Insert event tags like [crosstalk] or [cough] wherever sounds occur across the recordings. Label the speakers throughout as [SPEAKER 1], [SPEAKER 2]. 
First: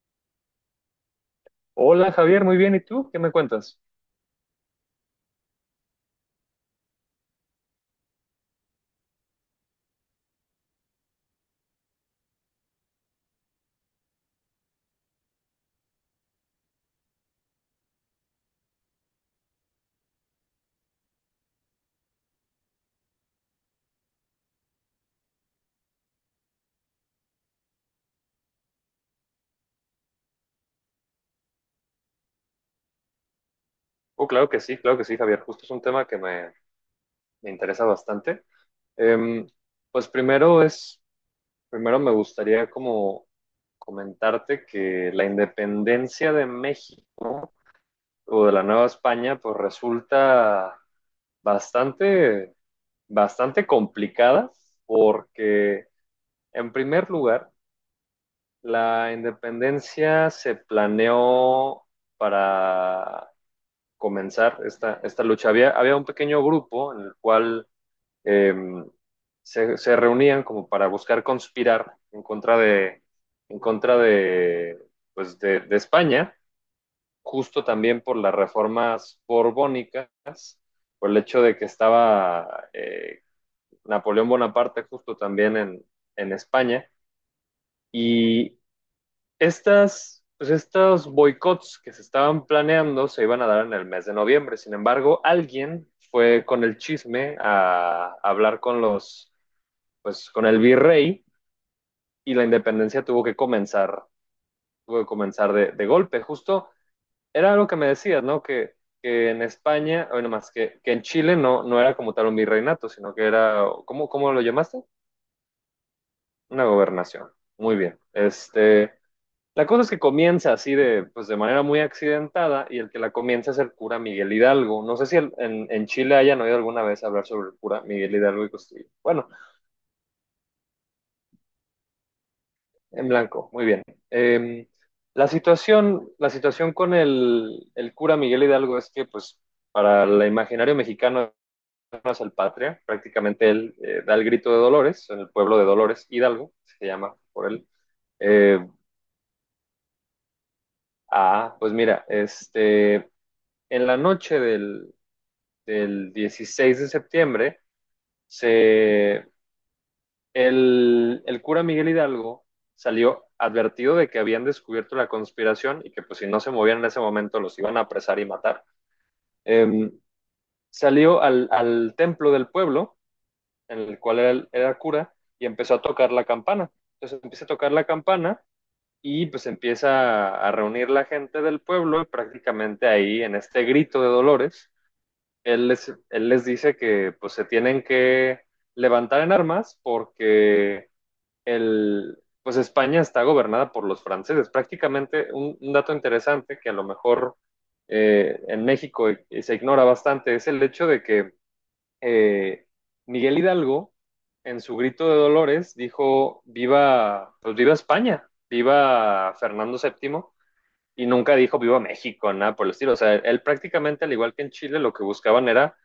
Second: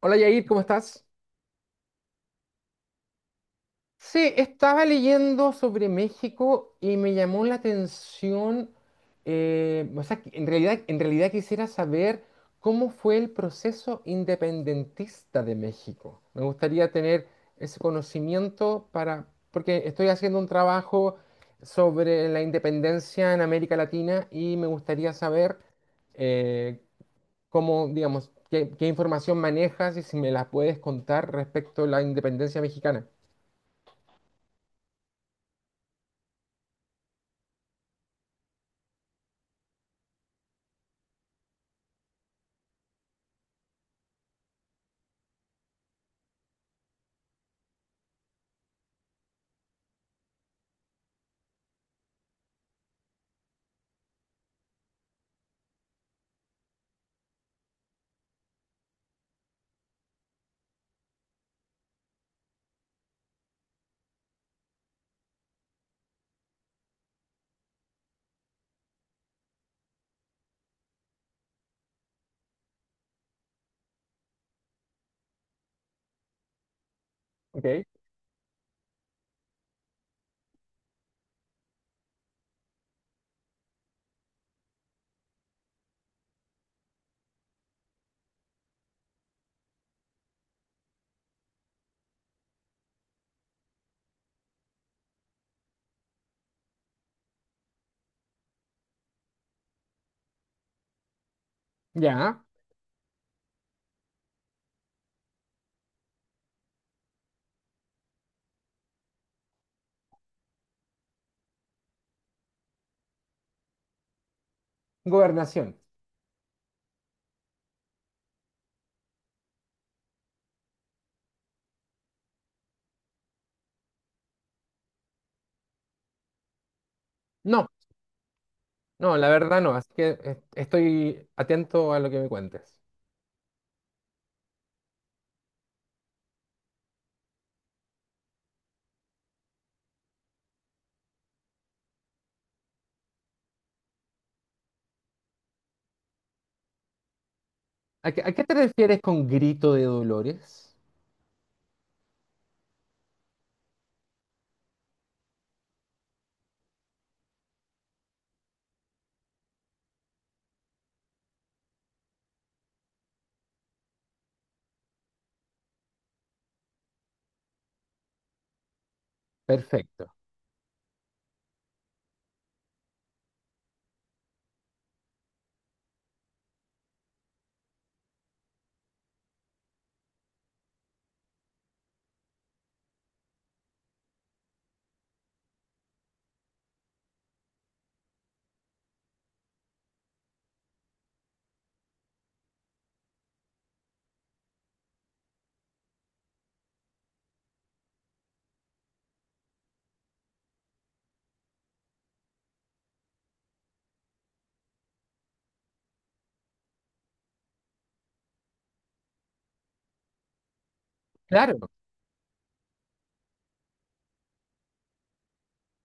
[SPEAKER 1] Hola Yair, ¿cómo estás?
[SPEAKER 2] Hola Javier, muy bien. ¿Y tú? ¿Qué me cuentas?
[SPEAKER 1] Sí, estaba leyendo sobre México y me llamó la atención, que en realidad quisiera saber cómo fue el proceso independentista de México. Me gustaría tener ese conocimiento porque estoy haciendo un trabajo sobre la independencia en América Latina y me gustaría saber eh, cómo, digamos, qué información manejas y si me la puedes contar respecto a la independencia mexicana.
[SPEAKER 2] Oh, claro que sí, Javier. Justo es un tema que me interesa bastante. Em, pues primero me gustaría como comentarte que la independencia de México o de la Nueva España, pues resulta bastante, bastante complicada porque en primer lugar, la independencia se planeó comenzar esta lucha. Había un pequeño grupo en el cual eh, se reunían como para buscar conspirar en contra de, pues de España, justo
[SPEAKER 1] Ok.
[SPEAKER 2] también por las reformas borbónicas, por el hecho de que estaba Napoleón Bonaparte justo también en España. Y pues estos boicots que se estaban planeando se iban a dar en el mes de noviembre. Sin embargo, alguien fue con el chisme a hablar con pues con el virrey, y
[SPEAKER 1] Ya.
[SPEAKER 2] la independencia tuvo que comenzar de golpe. Justo era algo que me decías, ¿no? Que en España, bueno, más que en Chile no era como tal un virreinato, sino que era, ¿cómo lo llamaste?
[SPEAKER 1] Gobernación.
[SPEAKER 2] Una gobernación. Muy bien. La cosa es que comienza pues de manera muy accidentada, y el que la comienza es el cura Miguel Hidalgo. No sé si en Chile hayan oído alguna vez hablar sobre el
[SPEAKER 1] No,
[SPEAKER 2] cura Miguel Hidalgo y Costillo.
[SPEAKER 1] no,
[SPEAKER 2] Bueno,
[SPEAKER 1] la verdad no, así que estoy atento a lo que me cuentes.
[SPEAKER 2] en blanco, muy bien. Eh, la situación, la situación con el cura Miguel Hidalgo es que, pues, para el imaginario mexicano no es el patria. Prácticamente él da el grito de Dolores, en el pueblo de Dolores, Hidalgo, se llama por él.
[SPEAKER 1] ¿A qué te
[SPEAKER 2] Eh,
[SPEAKER 1] refieres con grito de dolores?
[SPEAKER 2] pues mira, en la noche del 16 de septiembre, se, el cura Miguel Hidalgo salió advertido de que habían descubierto la conspiración, y que pues si no se movían en ese momento los iban a apresar y matar. Eh,
[SPEAKER 1] Perfecto.
[SPEAKER 2] salió al templo del pueblo, en el cual era, cura, y empezó a tocar la campana. Entonces empieza a tocar la campana, y pues empieza a reunir la gente del pueblo, y prácticamente ahí en este grito de dolores él les dice que pues se tienen que levantar en armas, porque el, pues España está gobernada por los franceses. Prácticamente un dato interesante que a lo mejor en México se ignora bastante, es el hecho de que eh, Miguel Hidalgo en su grito de Dolores dijo pues viva España, viva Fernando VII, y nunca dijo
[SPEAKER 1] Claro,
[SPEAKER 2] viva México, nada por el estilo. O sea, él prácticamente, al igual que en Chile, lo que buscaban era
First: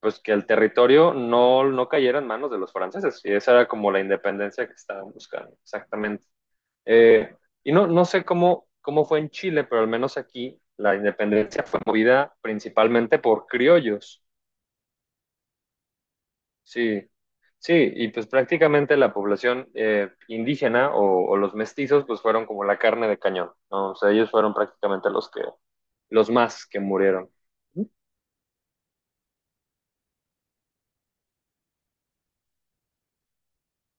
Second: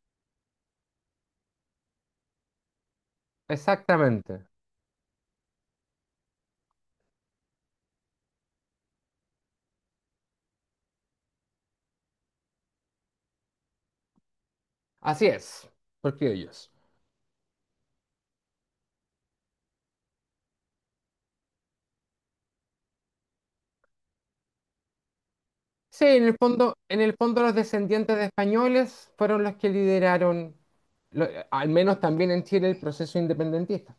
[SPEAKER 2] pues que el territorio no cayera en manos de los franceses. Y esa era como la
[SPEAKER 1] exactamente.
[SPEAKER 2] independencia que estaban buscando, exactamente. Eh, y no sé cómo fue en Chile, pero al menos aquí la independencia fue movida principalmente por criollos.
[SPEAKER 1] Así es, por criollos.
[SPEAKER 2] Sí, sí, y pues prácticamente la población indígena, o los mestizos, pues fueron como la carne de cañón, ¿no? O sea, ellos fueron prácticamente
[SPEAKER 1] Sí, en
[SPEAKER 2] los
[SPEAKER 1] el
[SPEAKER 2] más
[SPEAKER 1] fondo,
[SPEAKER 2] que
[SPEAKER 1] en el
[SPEAKER 2] murieron.
[SPEAKER 1] fondo los descendientes de españoles fueron los que lideraron, al menos también en Chile, el proceso independentista.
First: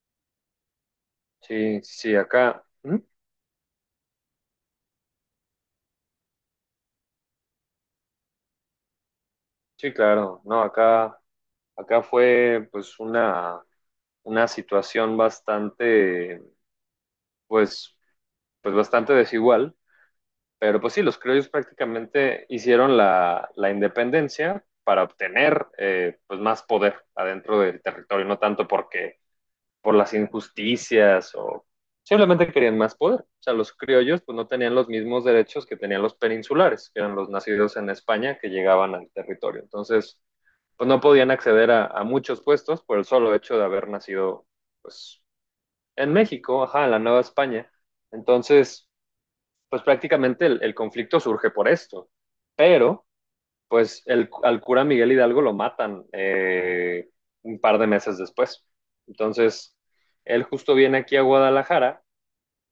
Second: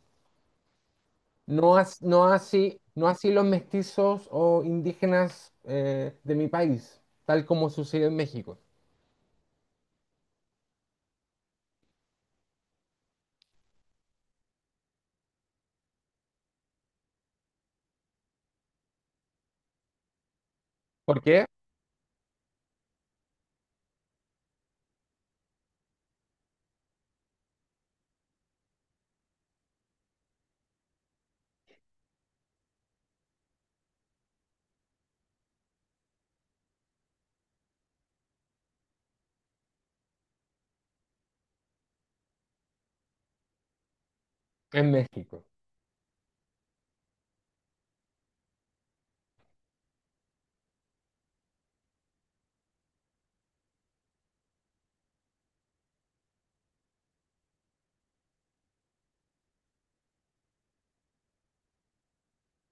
[SPEAKER 1] No,
[SPEAKER 2] Sí, sí, acá. ¿Mm?
[SPEAKER 1] no así los mestizos o indígenas de mi país, tal como sucedió en México.
[SPEAKER 2] Sí, claro, no, acá fue pues una, situación bastante, pues, pues bastante desigual. Pero pues sí, los
[SPEAKER 1] ¿Por qué?
[SPEAKER 2] criollos prácticamente hicieron la independencia para obtener pues más poder adentro del territorio, no tanto porque por las injusticias, o simplemente querían más poder. O sea, los criollos pues no tenían los mismos derechos que tenían los peninsulares, que eran los nacidos en España que llegaban al territorio. Entonces, pues no podían acceder a muchos puestos por el solo hecho de haber nacido
[SPEAKER 1] En
[SPEAKER 2] pues
[SPEAKER 1] México.
[SPEAKER 2] en México, ajá, en la Nueva España. Entonces, pues prácticamente el conflicto surge por esto. Pero, pues al cura Miguel Hidalgo lo matan un par de meses después. Entonces, él justo viene aquí a Guadalajara.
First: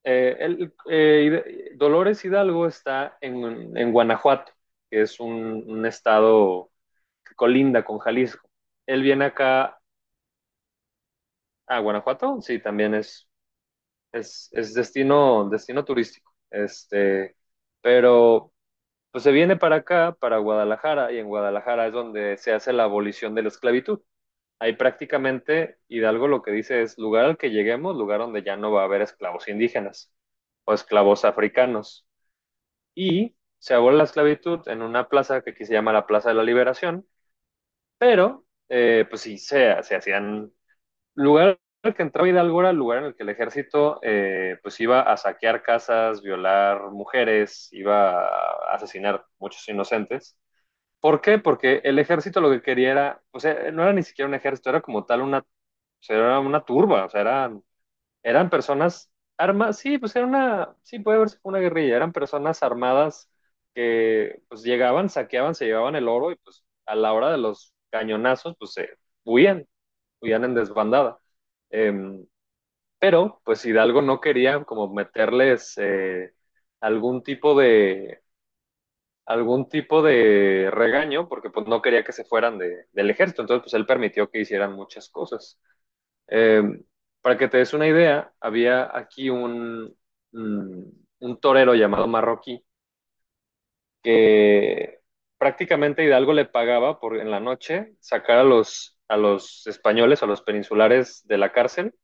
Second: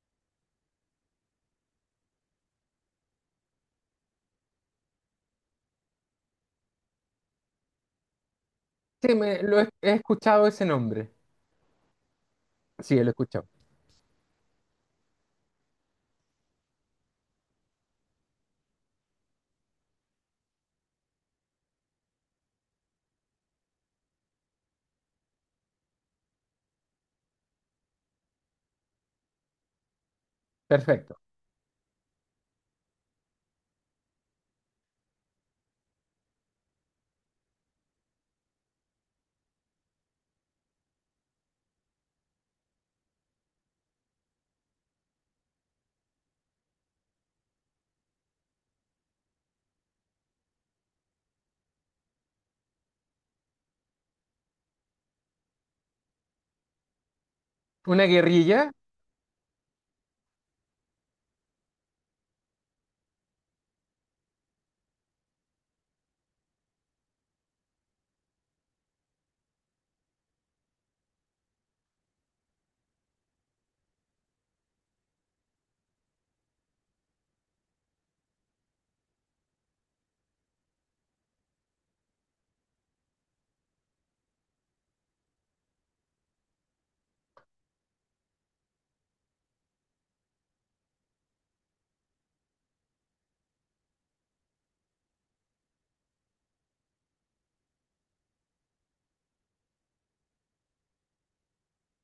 [SPEAKER 2] Dolores Hidalgo está en Guanajuato, que es un estado que colinda con Jalisco. Él
[SPEAKER 1] Sí,
[SPEAKER 2] viene acá
[SPEAKER 1] he escuchado ese nombre.
[SPEAKER 2] a Guanajuato, sí, también
[SPEAKER 1] Sí, lo he
[SPEAKER 2] es
[SPEAKER 1] escuchado.
[SPEAKER 2] es, es, destino turístico. Pero pues se viene para acá, para Guadalajara, y en Guadalajara es donde se hace la abolición de la esclavitud. Ahí prácticamente Hidalgo lo que dice es lugar al que lleguemos, lugar donde ya no va a haber esclavos indígenas o
[SPEAKER 1] Perfecto.
[SPEAKER 2] esclavos africanos. Y se abole la esclavitud en una plaza que aquí se llama la Plaza de la Liberación, pero pues sí, se hacían lugar al que entraba Hidalgo era el lugar en el que el ejército pues iba a saquear casas, violar mujeres, iba a asesinar muchos inocentes. ¿Por qué? Porque el ejército lo que quería era, o sea, no era ni siquiera un ejército, era como tal una, o sea, era una turba, o sea, eran,
[SPEAKER 1] ¿Una
[SPEAKER 2] eran
[SPEAKER 1] guerrilla?
[SPEAKER 2] personas armadas, sí, pues era una, sí, puede verse como una guerrilla, eran personas armadas que pues llegaban, saqueaban, se llevaban el oro, y pues a la hora de los cañonazos, huían, huían en desbandada. Eh, pero pues Hidalgo no quería como meterles algún tipo de, algún tipo de regaño, porque pues no quería que se fueran del ejército, entonces pues él permitió que hicieran muchas cosas. Eh, para que te des una idea, había aquí un torero llamado Marroquí que prácticamente Hidalgo le pagaba por en la noche sacar a a los españoles, a los peninsulares de la cárcel,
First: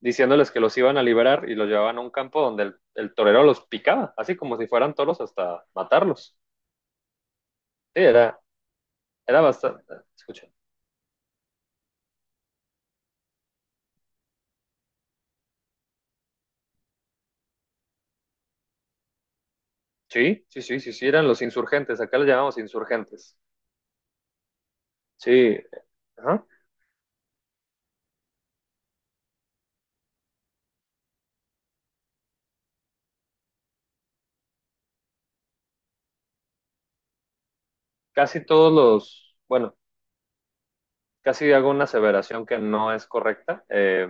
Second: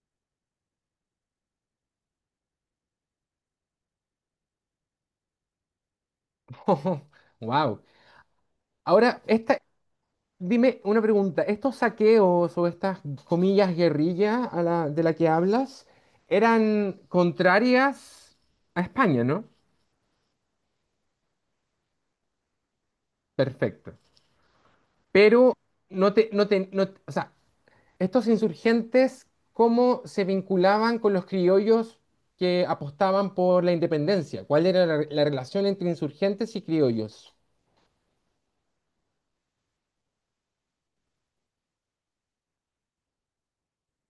[SPEAKER 2] diciéndoles que los iban a liberar, y los llevaban a un campo donde el torero los picaba, así como si fueran toros hasta matarlos.
[SPEAKER 1] [laughs] Wow.
[SPEAKER 2] Sí.
[SPEAKER 1] Ahora,
[SPEAKER 2] Era
[SPEAKER 1] esta,
[SPEAKER 2] bastante, escucha.
[SPEAKER 1] dime una pregunta. ¿Estos saqueos o estas comillas guerrilla a de la que hablas eran contrarias a España, ¿no?
[SPEAKER 2] Sí, sí, sí, sí, sí, eran los insurgentes, acá los llamamos insurgentes.
[SPEAKER 1] Perfecto. Pero
[SPEAKER 2] Sí,
[SPEAKER 1] no te,
[SPEAKER 2] ajá.
[SPEAKER 1] no te, no, o sea, estos insurgentes, ¿cómo se vinculaban con los criollos que apostaban por la independencia? ¿Cuál era la relación entre insurgentes y criollos?
[SPEAKER 2] Casi todos los, bueno, casi hago una aseveración que no es correcta,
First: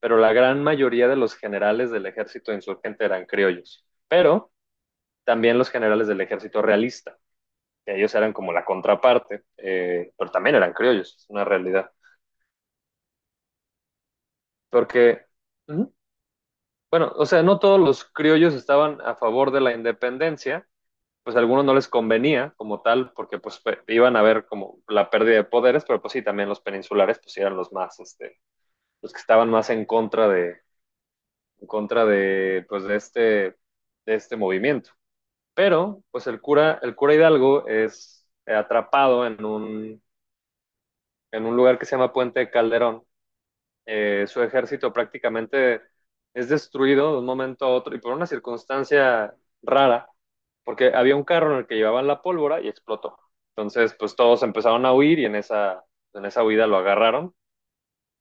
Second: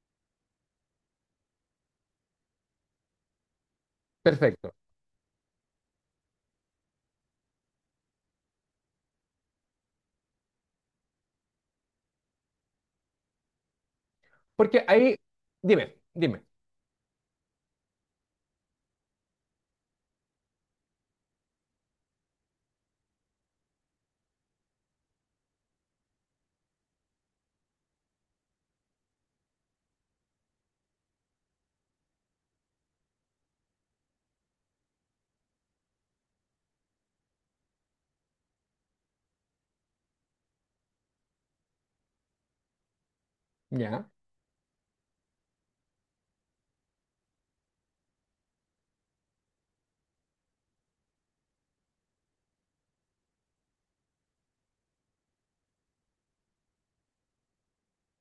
[SPEAKER 2] pero la gran mayoría de los generales del ejército insurgente eran criollos, pero
[SPEAKER 1] Perfecto.
[SPEAKER 2] también los generales del ejército realista, que ellos eran como la contraparte, pero también eran criollos, es una realidad.
[SPEAKER 1] Porque ahí,
[SPEAKER 2] Porque, ujú,
[SPEAKER 1] dime.
[SPEAKER 2] bueno, o sea, no todos los criollos estaban a favor de la independencia, pues a algunos no les convenía como tal, porque pues iban a ver como la pérdida de poderes, pero pues sí, también los peninsulares pues eran los más, los que estaban más en contra de, pues de este movimiento. Pero pues el cura Hidalgo es atrapado en en un lugar que se llama Puente de Calderón.
[SPEAKER 1] Ya,
[SPEAKER 2] Su ejército prácticamente es destruido de un momento a otro, y por una circunstancia rara, porque había un carro en el que llevaban la pólvora y explotó. Entonces, pues todos empezaron a huir, y en esa huida lo agarraron,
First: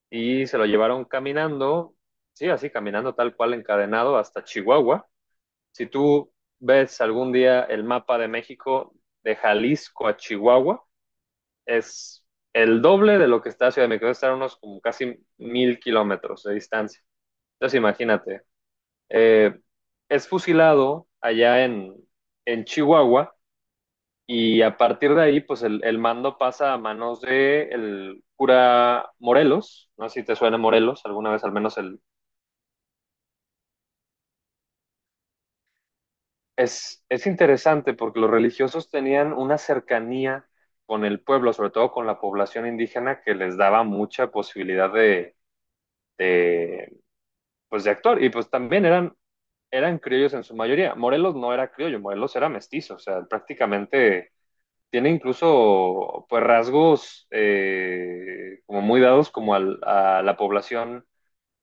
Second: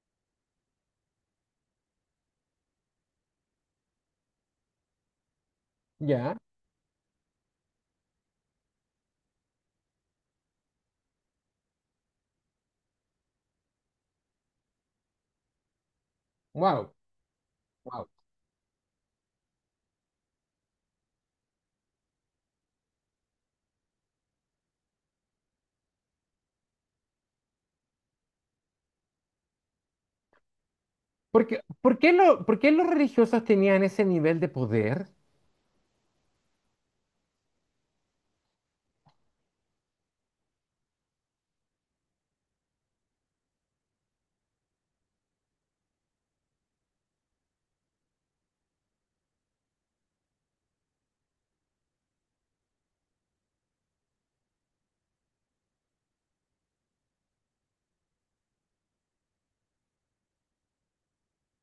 [SPEAKER 2] y se lo llevaron caminando, sí, así caminando tal cual encadenado hasta Chihuahua. Si tú
[SPEAKER 1] ya,
[SPEAKER 2] ves algún día el mapa de México, de Jalisco a Chihuahua, es el doble de lo que está Ciudad de México, debe estar a unos como casi 1.000 kilómetros de
[SPEAKER 1] wow,
[SPEAKER 2] distancia. Entonces
[SPEAKER 1] wow.
[SPEAKER 2] imagínate, eh, es fusilado allá en Chihuahua, y a partir de ahí, pues el mando pasa a manos de el cura Morelos, no sé si te suena Morelos, alguna vez al
[SPEAKER 1] Porque,
[SPEAKER 2] menos
[SPEAKER 1] ¿por
[SPEAKER 2] el...
[SPEAKER 1] qué por qué los religiosos tenían ese nivel de poder?
[SPEAKER 2] Es interesante porque los religiosos tenían una cercanía con el pueblo, sobre todo con la población indígena, que les daba mucha posibilidad de, de actuar. Y pues también eran criollos en su mayoría. Morelos no era criollo, Morelos era mestizo, o sea, prácticamente tiene incluso pues rasgos como muy dados como a la población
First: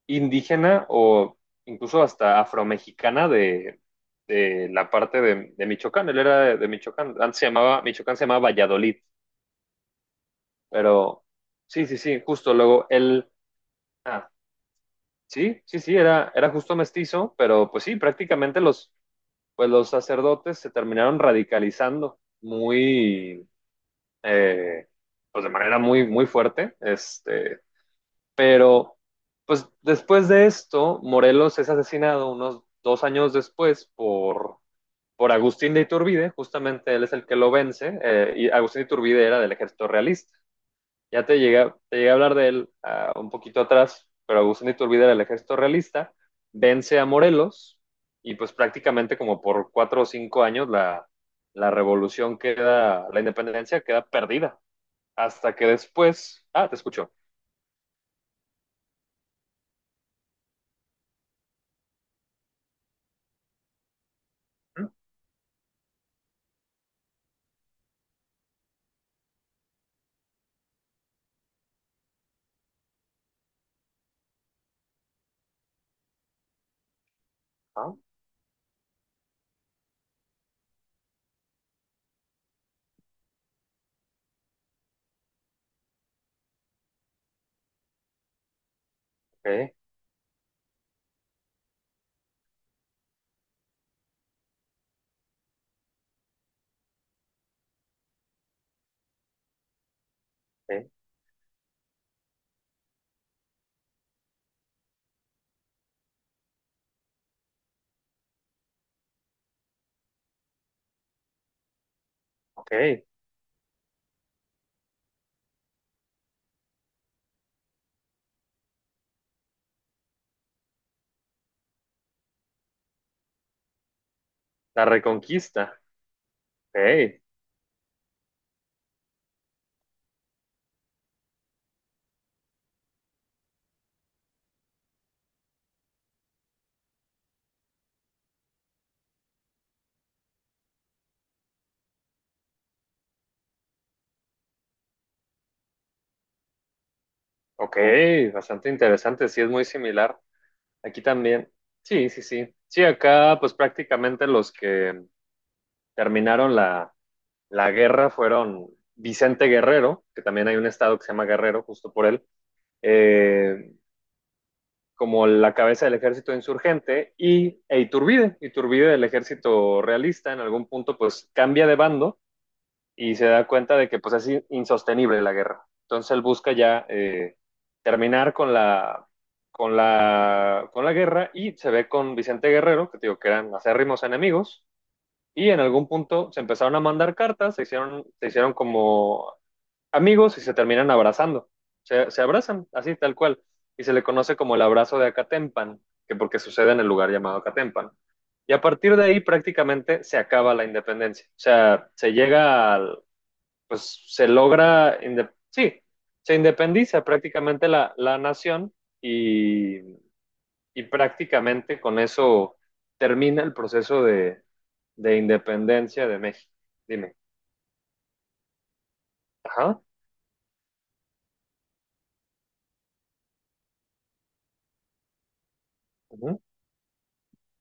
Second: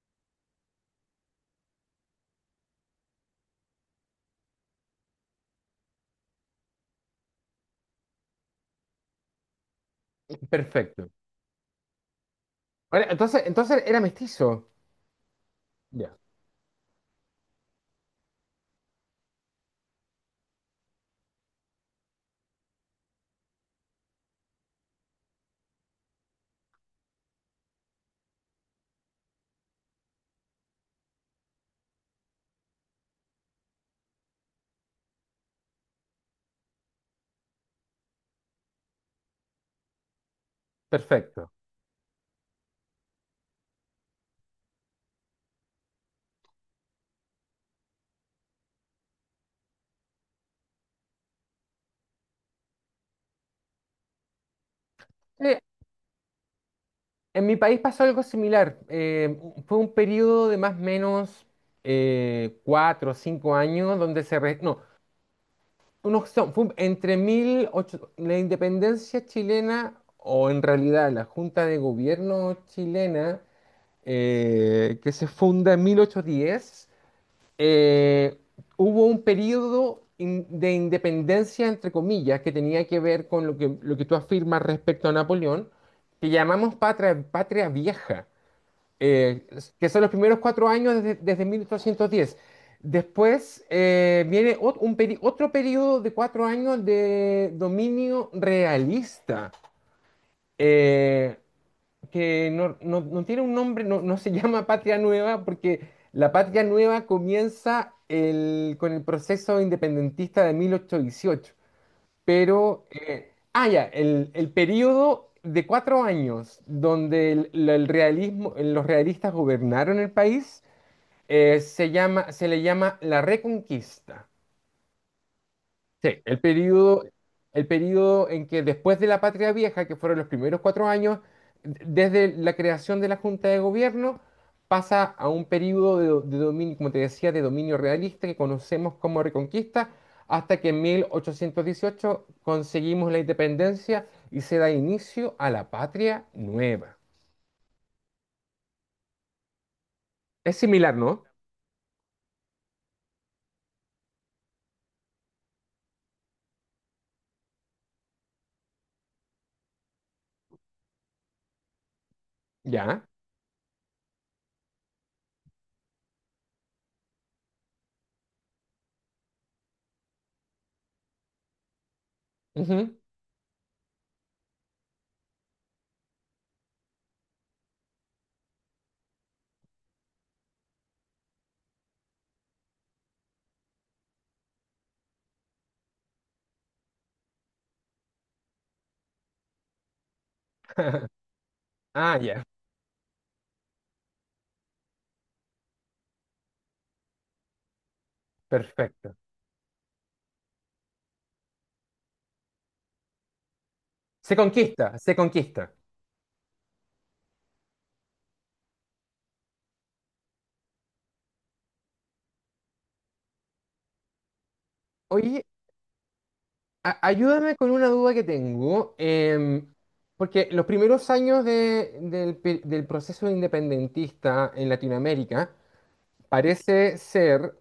[SPEAKER 2] indígena, o incluso hasta afromexicana de la parte Michoacán. Él era Michoacán, Michoacán se llamaba Valladolid,
[SPEAKER 1] Perfecto.
[SPEAKER 2] pero sí, sí, sí, justo luego
[SPEAKER 1] Ahora, entonces era
[SPEAKER 2] ah,
[SPEAKER 1] mestizo.
[SPEAKER 2] sí, sí, sí,
[SPEAKER 1] Ya,
[SPEAKER 2] era justo mestizo, pero pues sí, prácticamente los sacerdotes se terminaron radicalizando eh, pues de manera muy, muy fuerte, pero pues después de esto, Morelos es asesinado unos 2 años después por Agustín de Iturbide, justamente él es el que lo vence, y Agustín de Iturbide era del ejército realista. Ya
[SPEAKER 1] perfecto.
[SPEAKER 2] te llegué a hablar de él un poquito atrás, pero Agustín de Iturbide era el ejército realista, vence a Morelos, y pues prácticamente como por 4 o 5 años la revolución queda, la independencia queda perdida.
[SPEAKER 1] Sí,
[SPEAKER 2] Hasta que después, ah, te escucho.
[SPEAKER 1] en mi país pasó algo similar. Fue un periodo de más o menos cuatro o cinco años donde se... re- no,
[SPEAKER 2] ¿Mm?
[SPEAKER 1] unos son- fue entre la independencia chilena o en realidad la Junta de Gobierno chilena que se funda en 1810,
[SPEAKER 2] Ah,
[SPEAKER 1] eh, hubo un periodo de independencia, entre comillas, que tenía que ver con lo que tú afirmas respecto a Napoleón, que llamamos patria vieja, eh,
[SPEAKER 2] ok,
[SPEAKER 1] que son los primeros cuatro años desde 1810. Después viene otro periodo de cuatro años de dominio realista,
[SPEAKER 2] ok,
[SPEAKER 1] eh, que no tiene un nombre, no se [laughs] llama Patria Nueva, porque la Patria Nueva comienza con el proceso independentista de 1818. Pero,
[SPEAKER 2] ok.
[SPEAKER 1] ya, el periodo de cuatro años donde el realismo, los realistas gobernaron el país, se le llama la Reconquista.
[SPEAKER 2] La reconquista,
[SPEAKER 1] Sí,
[SPEAKER 2] ok,
[SPEAKER 1] el periodo en que después de la Patria Vieja, que fueron los primeros cuatro años, desde la creación de la Junta de Gobierno, pasa a un periodo de, de dominio, como te decía, de dominio realista que conocemos como Reconquista, hasta que en 1818 conseguimos la independencia y se da inicio a la Patria Nueva.
[SPEAKER 2] ok, bastante interesante, sí es muy similar.
[SPEAKER 1] Es similar,
[SPEAKER 2] Aquí
[SPEAKER 1] ¿no?
[SPEAKER 2] también, sí, sí, sí. Sí, acá pues prácticamente los que terminaron la guerra fueron Vicente Guerrero, que también hay un estado que se llama Guerrero, justo por él,
[SPEAKER 1] Ya.
[SPEAKER 2] eh, como la cabeza del ejército insurgente, y e Iturbide del ejército realista, en algún punto pues cambia de bando,
[SPEAKER 1] Ujú.
[SPEAKER 2] y se da cuenta de que pues es insostenible la guerra. Entonces él busca ya terminar con la guerra, y se ve con Vicente Guerrero, que digo que eran acérrimos enemigos, y en algún punto se empezaron a mandar cartas, se hicieron como amigos, y se terminan
[SPEAKER 1] [laughs]
[SPEAKER 2] abrazando. Se,
[SPEAKER 1] Ah,
[SPEAKER 2] se
[SPEAKER 1] ya.
[SPEAKER 2] abrazan, así tal cual. Y se le conoce como el abrazo de Acatempan, que porque sucede en el lugar llamado Acatempan. Y a partir de
[SPEAKER 1] Perfecto.
[SPEAKER 2] ahí prácticamente se acaba la independencia. O sea, se llega al, pues se
[SPEAKER 1] Se conquista,
[SPEAKER 2] logra,
[SPEAKER 1] se
[SPEAKER 2] inde-
[SPEAKER 1] conquista.
[SPEAKER 2] sí, se independiza prácticamente la nación, y, y prácticamente con eso termina el proceso de
[SPEAKER 1] Oye,
[SPEAKER 2] independencia de México. Dime.
[SPEAKER 1] ayúdame con una duda que tengo,
[SPEAKER 2] Ajá.
[SPEAKER 1] porque los primeros años del proceso independentista en Latinoamérica
[SPEAKER 2] ujú,
[SPEAKER 1] parece ser,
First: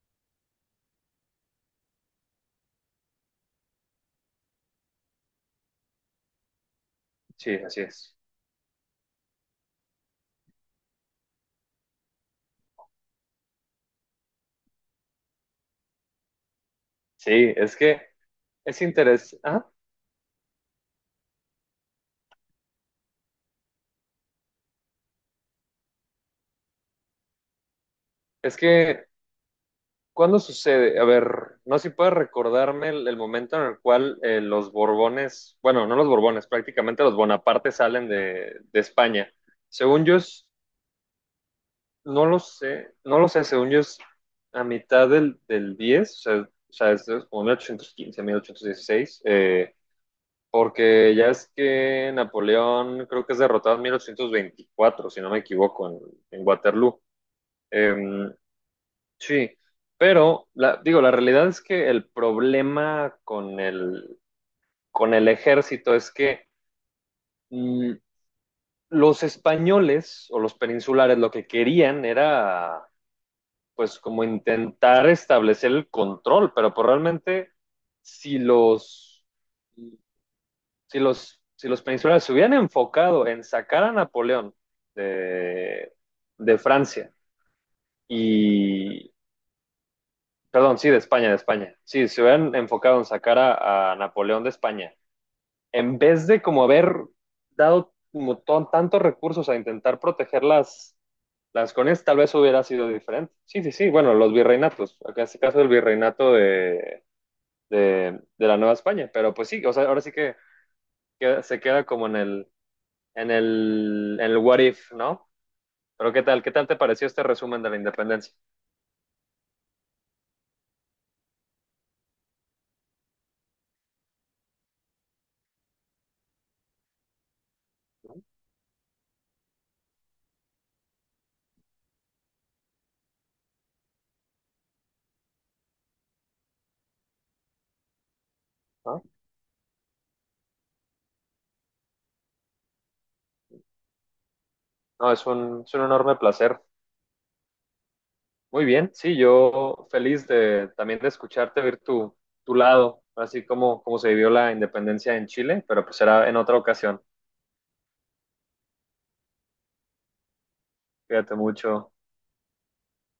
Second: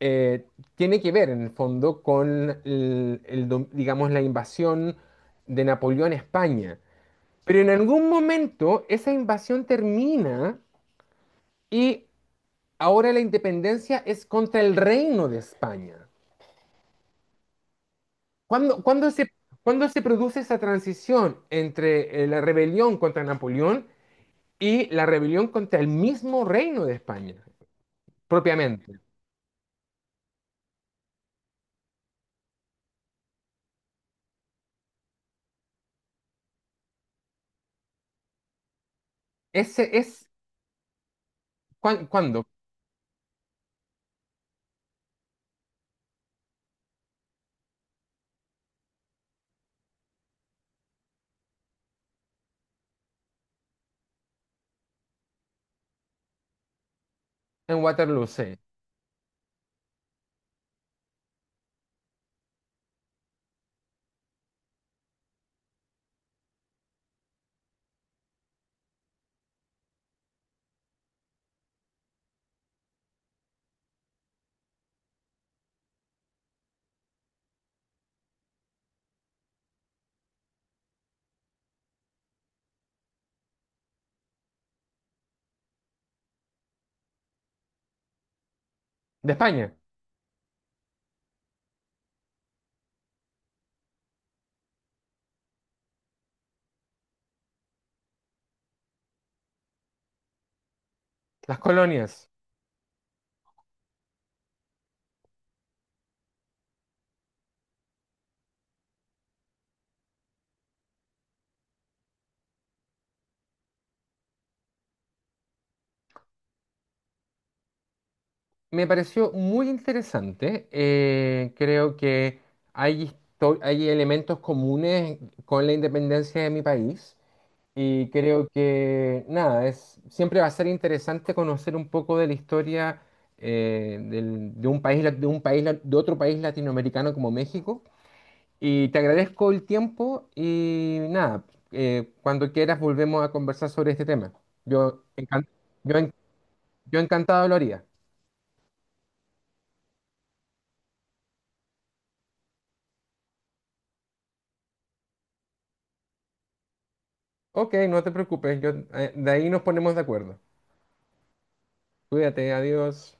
[SPEAKER 1] eh, tiene que ver en el fondo con el digamos, la invasión de Napoleón a España.
[SPEAKER 2] Sí,
[SPEAKER 1] Pero en
[SPEAKER 2] así
[SPEAKER 1] algún
[SPEAKER 2] es.
[SPEAKER 1] momento esa invasión termina y ahora la independencia es contra el reino de España.
[SPEAKER 2] Sí, es que, es
[SPEAKER 1] ¿Cuándo,
[SPEAKER 2] interesante. Ah,
[SPEAKER 1] cuándo se produce esa transición entre la rebelión contra Napoleón y la rebelión contra el mismo reino de España,
[SPEAKER 2] es
[SPEAKER 1] propiamente?
[SPEAKER 2] que, ¿cuándo sucede? A ver, no sé si puedes recordarme el momento en el cual los Borbones, bueno, no los Borbones, prácticamente los Bonaparte salen de España.
[SPEAKER 1] Ese
[SPEAKER 2] Según yo,
[SPEAKER 1] es
[SPEAKER 2] no lo
[SPEAKER 1] cuándo
[SPEAKER 2] sé, no lo sé, según yo es a mitad del diez, o sea, es como 1815, 1816, porque ya es que Napoleón creo que es derrotado en 1824, si no me equivoco, en Waterloo.
[SPEAKER 1] en Waterloo,
[SPEAKER 2] Em,
[SPEAKER 1] sí.
[SPEAKER 2] Sí, pero la, digo, la realidad es que el problema con con el ejército es que mm, los españoles o los peninsulares lo que querían era pues como intentar establecer el control, pero pues realmente si los, si los peninsulares se hubieran enfocado en sacar a Napoleón de, de Francia, y
[SPEAKER 1] De España,
[SPEAKER 2] Perdón, sí, de España, de España. Sí, se hubieran enfocado en sacar a Napoleón de España. En vez de como haber dado como tantos recursos a intentar proteger
[SPEAKER 1] las
[SPEAKER 2] las colonias, tal
[SPEAKER 1] colonias.
[SPEAKER 2] vez hubiera sido diferente. Sí, sí, sí. Bueno, los virreinatos. Acá en este caso el virreinato de la Nueva España. Pero pues sí, o sea, ahora sí que se queda como en el what if, ¿no? Pero ¿qué tal? ¿Qué tal te pareció este resumen de la independencia?
[SPEAKER 1] Me pareció muy interesante. Creo que hay, hay elementos comunes con la independencia de mi país. Y creo que nada, es, siempre va a ser interesante conocer un poco de la historia de un país, de otro país latinoamericano como México. Y te
[SPEAKER 2] ¿No?
[SPEAKER 1] agradezco el tiempo y nada, cuando quieras volvemos a conversar sobre este tema. Yo,
[SPEAKER 2] No, es un,
[SPEAKER 1] encan- yo, en-
[SPEAKER 2] enorme placer.
[SPEAKER 1] yo encantado lo haría.
[SPEAKER 2] Muy bien, sí, yo feliz de también de escucharte, ver tu lado, así como se vivió la independencia en Chile, pero pues será en otra ocasión.
[SPEAKER 1] Ok, no te preocupes, de ahí nos ponemos de acuerdo.
[SPEAKER 2] Cuídate mucho.
[SPEAKER 1] Cuídate, adiós.